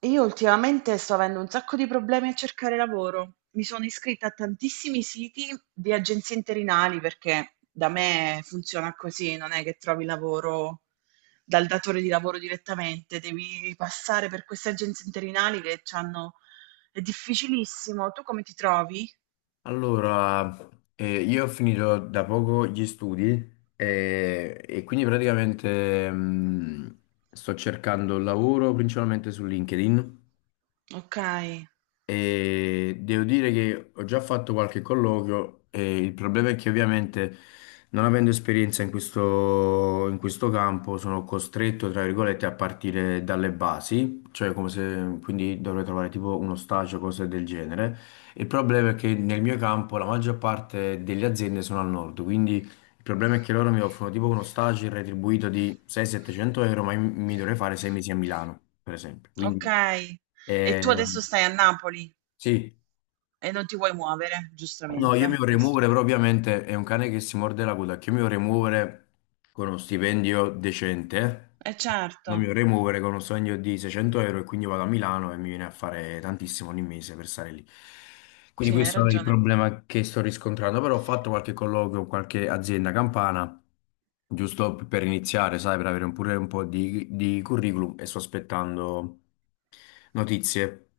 Io ultimamente sto avendo un sacco di problemi a cercare lavoro. Mi sono iscritta a tantissimi siti di agenzie interinali perché da me funziona così, non è che trovi lavoro dal datore di lavoro direttamente, devi passare per queste agenzie interinali che hanno... È difficilissimo. Tu come ti trovi? Allora, io ho finito da poco gli studi, quindi praticamente, sto cercando lavoro principalmente su LinkedIn. Ok, E devo dire che ho già fatto qualche colloquio e il problema è che, ovviamente, non avendo esperienza in questo campo, sono costretto, tra virgolette, a partire dalle basi, cioè come se, quindi, dovrei trovare tipo uno stage o cose del genere. Il problema è che nel mio campo la maggior parte delle aziende sono al nord, quindi il problema è che loro mi offrono tipo uno stage retribuito di 600-700 euro, ma io mi dovrei fare 6 mesi a Milano, per esempio. ok. Quindi. E tu Eh, adesso stai a Napoli sì. e non ti vuoi muovere, No, io mi giustamente. vorrei muovere, però ovviamente è un cane che si morde la coda, che io mi vorrei muovere con uno stipendio decente, Eh certo, non mi vorrei muovere con uno stipendio di 600 euro e quindi vado a Milano e mi viene a fare tantissimo ogni mese per stare lì. Quindi sì, hai questo è il ragione. problema che sto riscontrando, però ho fatto qualche colloquio con qualche azienda campana, giusto per iniziare, sai, per avere pure un po' di curriculum, e sto aspettando notizie.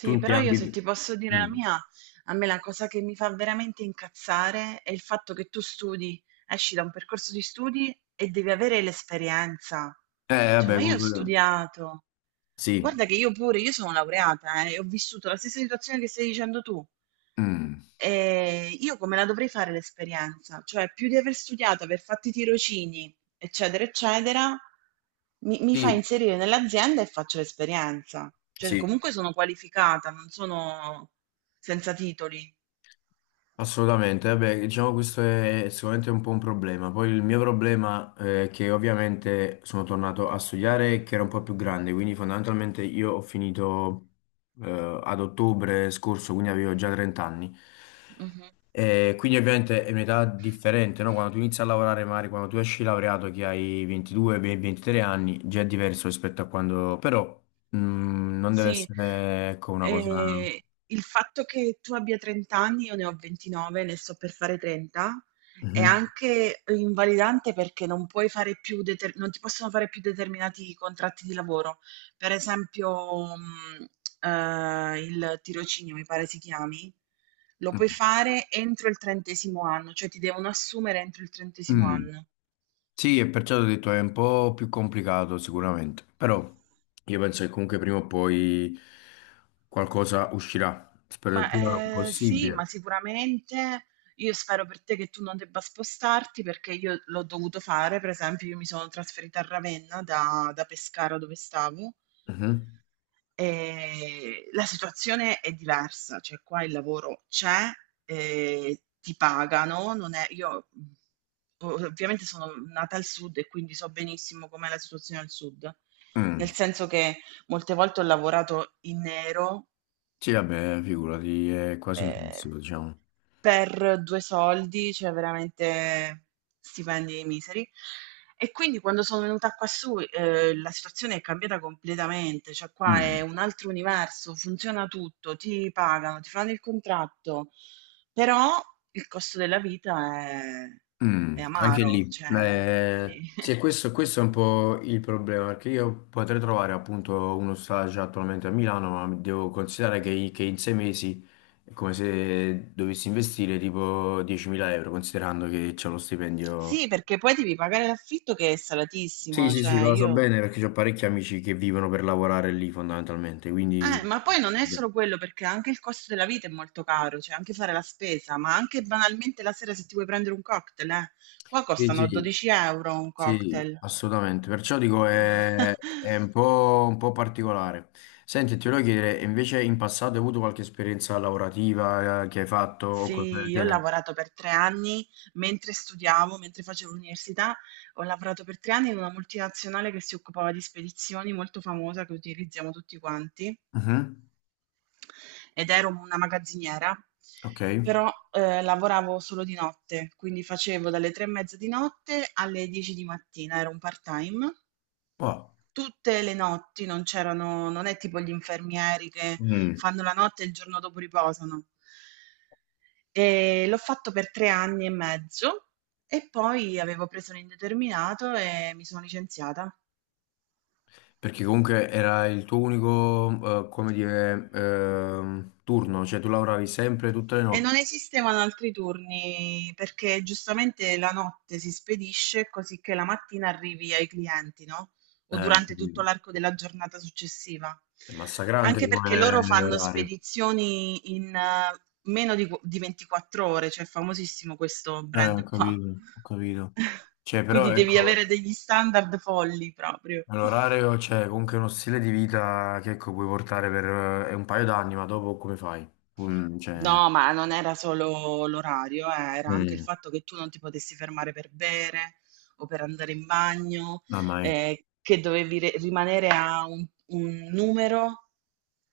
Tu in che però io se ambito? ti posso dire la Mm. mia, a me la cosa che mi fa veramente incazzare è il fatto che tu studi. Esci da un percorso di studi e devi avere l'esperienza. Cioè, Vabbè, ma io ho comunque, studiato. sì. Guarda che io pure, io sono laureata, e ho vissuto la stessa situazione che stai dicendo tu. Mm. E io come la dovrei fare l'esperienza? Cioè, più di aver studiato, aver fatto i tirocini, eccetera, eccetera, mi fa Sì, inserire nell'azienda e faccio l'esperienza. Cioè, sì, comunque sono qualificata, non sono senza titoli. assolutamente. Vabbè, diciamo, questo è sicuramente un po' un problema. Poi il mio problema, è che ovviamente sono tornato a studiare e che era un po' più grande, quindi fondamentalmente io ho finito, ad ottobre scorso, quindi avevo già 30 anni. E quindi ovviamente è un'età differente, no? Quando tu inizi a lavorare, magari quando tu esci laureato che hai 22, 23 anni, già è diverso rispetto a quando... Però, non deve Sì, essere, ecco, una cosa... ehm, il fatto che tu abbia 30 anni, io ne ho 29, ne sto per fare 30, è anche invalidante perché non puoi fare più non ti possono fare più determinati contratti di lavoro. Per esempio, il tirocinio, mi pare si chiami, lo puoi Mhm. fare entro il trentesimo anno, cioè ti devono assumere entro il trentesimo Mm. anno. Sì, e perciò ho detto è un po' più complicato sicuramente, però io penso che comunque prima o poi qualcosa uscirà, spero il Ma, prima sì, ma possibile. sicuramente io spero per te che tu non debba spostarti, perché io l'ho dovuto fare, per esempio io mi sono trasferita a Ravenna da Pescara dove stavo, Mhm. La situazione è diversa, cioè qua il lavoro c'è, ehm, ti pagano, non è io, o ovviamente sono nata al sud e quindi so benissimo com'è la situazione al sud, nel Mm. senso che molte volte ho lavorato in nero. Sì, vabbè, figurati, è quasi Ehm, impossibile, diciamo. per 2 soldi, cioè veramente stipendi miseri. E quindi quando sono venuta qua su, la situazione è cambiata completamente, cioè qua è Mm. un altro universo, funziona tutto, ti pagano, ti fanno il contratto, però il costo della vita è Mm, anche amaro, lì. cioè sì. Sì, e questo è un po' il problema, perché io potrei trovare appunto uno stage attualmente a Milano, ma devo considerare che in 6 mesi è come se dovessi investire tipo 10.000 euro, considerando che c'è lo stipendio. Sì, perché poi devi pagare l'affitto che è Sì, salatissimo, sì, sì, cioè ma lo so io. bene perché ho parecchi amici che vivono per lavorare lì fondamentalmente, quindi... Ma poi non è solo quello, perché anche il costo della vita è molto caro, cioè anche fare la spesa, ma anche banalmente la sera se ti vuoi prendere un cocktail, eh. Qua Sì, costano sì. 12 euro un Sì, cocktail. assolutamente. Perciò dico è un po' particolare. Senti, ti volevo chiedere, invece in passato hai avuto qualche esperienza lavorativa, che hai fatto o cose Sì, del io ho genere? lavorato per 3 anni mentre studiavo, mentre facevo l'università, ho lavorato per 3 anni in una multinazionale che si occupava di spedizioni molto famosa che utilizziamo tutti quanti Mhm. ed ero una magazziniera, Ok. però lavoravo solo di notte, quindi facevo dalle 3:30 di notte alle 10 di mattina, era un part-time. Wow. Tutte le notti non c'erano, non è tipo gli infermieri che Mm. fanno la notte e il giorno dopo riposano. E l'ho fatto per 3 anni e mezzo e poi avevo preso l'indeterminato e mi sono licenziata. Perché comunque era il tuo unico, come dire, turno, cioè tu lavoravi sempre tutte le E notti. non esistevano altri turni perché giustamente la notte si spedisce così che la mattina arrivi ai clienti, no? O Ho durante tutto capito. l'arco della giornata successiva. È massacrante Anche perché loro come fanno orario. spedizioni in meno di, di 24 ore, cioè è famosissimo questo Ho brand qua. capito, ho capito. Cioè, però Quindi devi avere ecco, degli standard folli proprio. è un orario, cioè, comunque uno stile di vita che, ecco, puoi portare per un paio d'anni, ma dopo come fai? Cioè, No, ma non era solo l'orario, era anche il mm, fatto che tu non ti potessi fermare per bere o per andare in bagno, mamma mia, che dovevi rimanere a un numero.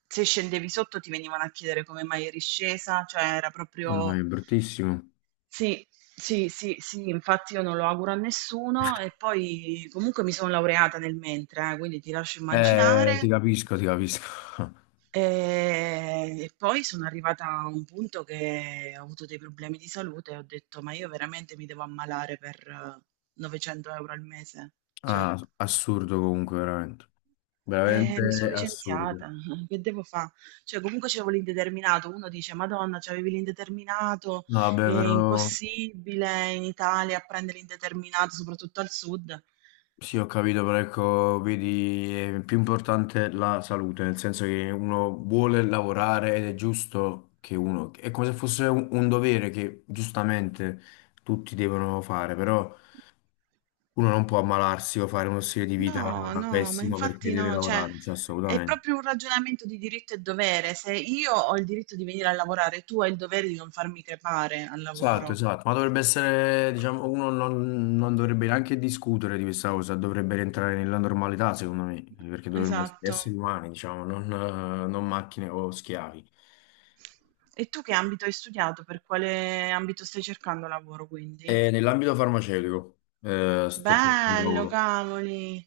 Se scendevi sotto ti venivano a chiedere come mai eri scesa, cioè era mamma mia, proprio... è bruttissimo. Sì, sì, sì, sì, infatti io non lo auguro a nessuno e poi comunque mi sono laureata nel mentre, quindi ti lascio immaginare. Ti capisco, ti capisco. E poi sono arrivata a un punto che ho avuto dei problemi di salute e ho detto: "Ma io veramente mi devo ammalare per 900 euro € al mese? Cioè" Ah, assurdo comunque, veramente. e mi sono Veramente assurdo. licenziata, che devo fa? Cioè comunque c'avevo l'indeterminato, uno dice: "Madonna, c'avevi l'indeterminato, No, vabbè, è però... impossibile in Italia a prendere l'indeterminato, soprattutto al sud". Sì, ho capito, però ecco, vedi, è più importante la salute, nel senso che uno vuole lavorare ed è giusto che uno, è come se fosse un dovere che giustamente tutti devono fare, però uno non può ammalarsi o fare uno stile di vita No, no, ma pessimo perché infatti deve no, cioè lavorare, cioè è assolutamente. proprio un ragionamento di diritto e dovere. Se io ho il diritto di venire a lavorare, tu hai il dovere di non farmi crepare al Esatto, lavoro. esatto, ma dovrebbe essere, diciamo, uno non, non dovrebbe neanche discutere di questa cosa, dovrebbe rientrare nella normalità, secondo me, perché dovremmo essere Esatto. esseri umani, diciamo, non, non macchine o schiavi. E tu che ambito hai studiato? Per quale ambito stai cercando lavoro, quindi? Nell'ambito farmaceutico, sto cercando un Bello, lavoro. cavoli.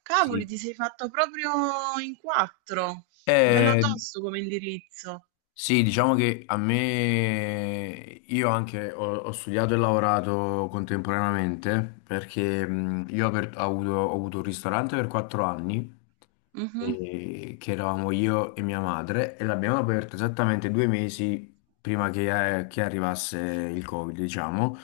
Cavoli, Sì. ti sei fatto proprio in quattro. Bello Eh, tosto come indirizzo. sì, diciamo che a me, io anche ho studiato e lavorato contemporaneamente perché, io ho, aper- ho avuto un ristorante per 4 anni, Mhm. Che eravamo io e mia madre, e l'abbiamo aperto esattamente 2 mesi prima che arrivasse il Covid, diciamo.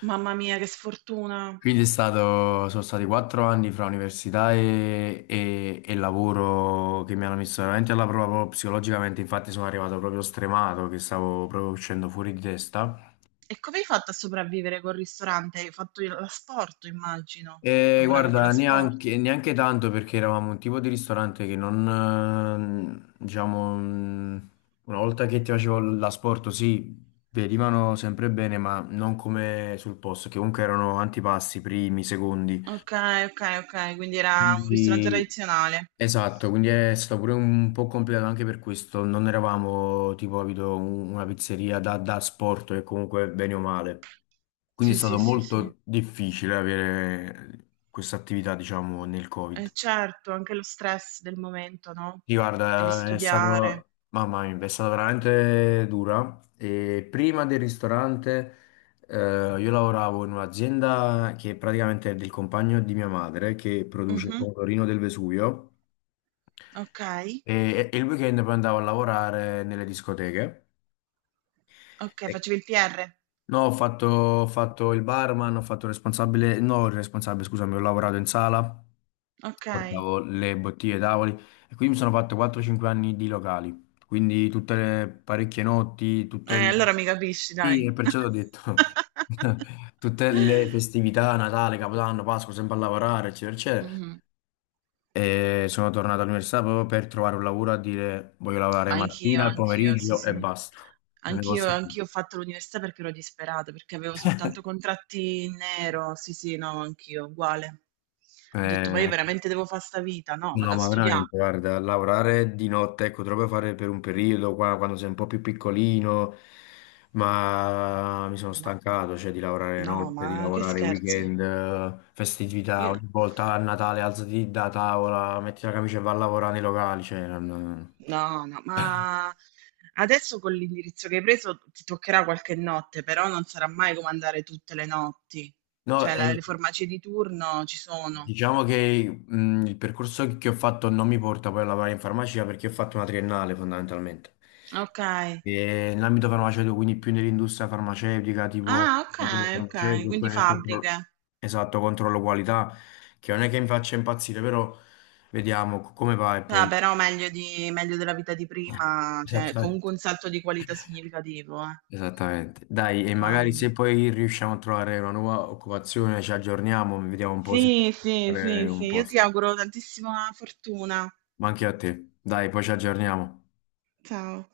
Mamma mia, che sfortuna. Quindi è stato, sono stati 4 anni fra università e lavoro che mi hanno messo veramente alla prova proprio psicologicamente, infatti sono arrivato proprio stremato, che stavo proprio uscendo fuori di testa. E come hai fatto a sopravvivere col ristorante? Hai fatto l'asporto, immagino. E Lavoravi con guarda, l'asporto. neanche, neanche tanto perché eravamo un tipo di ristorante che non, diciamo, una volta che ti facevo l'asporto, sì, venivano sempre bene, ma non come sul posto, che comunque erano antipasti, primi, secondi. Ok, ok, ok, quindi era un ristorante Quindi... tradizionale. Esatto, quindi è stato pure un po' complicato anche per questo. Non eravamo tipo capito, una pizzeria da sport e comunque bene o male. Quindi è Sì, stato sì, sì, sì. molto difficile avere questa attività, diciamo, nel E Covid. certo, anche lo stress del momento, no? Sì, Devi guarda, è studiare. stato, mamma mia, è stata veramente dura. E prima del ristorante, eh, io lavoravo in un'azienda che praticamente è del compagno di mia madre, che produce il Mhm. pomodorino del Vesuvio. Ok, E il weekend poi andavo a lavorare nelle discoteche. ok, E- facevi il PR. No, ho fatto il barman, ho fatto il responsabile, no, il responsabile, scusami, ho lavorato in sala, Ok, portavo le bottiglie ai tavoli e quindi mi sono fatto 4-5 anni di locali, quindi tutte le parecchie notti, tutte le... allora mi capisci, Sì, dai. e perciò ho detto... Tutte le festività, Natale, Capodanno, Pasqua, sempre a lavorare, eccetera, eccetera. Mhm. E sono tornato all'università proprio per trovare un lavoro, a dire voglio lavorare Ma anch'io, mattina, al anch'io, sì, pomeriggio e sì. basta. Non ne Anch'io, posso più. anch'io ho fatto l'università perché ero disperata, perché avevo soltanto contratti in nero. Sì, sì, no, anch'io, uguale. Ho detto, ma io Eh, veramente devo fare sta vita? No, no, vado a ma studiare. veramente, guarda, lavorare di notte, ecco, te lo puoi fare per un periodo, qua, quando sei un po' più piccolino, ma mi sono Ma- stancato, cioè, di lavorare no, notte, di ma che lavorare scherzi? weekend, festività, Io- ogni volta a Natale alzati da tavola, metti la camicia e vai a lavorare nei locali, cioè, non... no, no, ma adesso con l'indirizzo che hai preso ti toccherà qualche notte, però non sarà mai come andare tutte le notti. No, Cioè, la- le farmacie di turno ci sono. diciamo che, il percorso che ho fatto non mi porta poi a lavorare in farmacia perché ho fatto una triennale fondamentalmente. Ok. E nell'ambito farmaceutico, quindi più nell'industria farmaceutica, tipo Ah, ok, laboratorio ok, farmaceutico, quindi oppure nel controllo, fabbriche. esatto, controllo qualità, che non è che mi faccia impazzire, però vediamo come va e Ah, poi... però meglio, di- meglio della vita di prima, cioè Esattamente. comunque un salto di qualità significativo, eh. Esattamente. Dai, e magari Cavoli. se poi riusciamo a trovare una nuova occupazione, ci aggiorniamo, vediamo un po' se Sì, sì, fare sì, sì, un io ti posto. auguro tantissima fortuna. Ma anche a te. Dai, poi ci aggiorniamo. Ciao.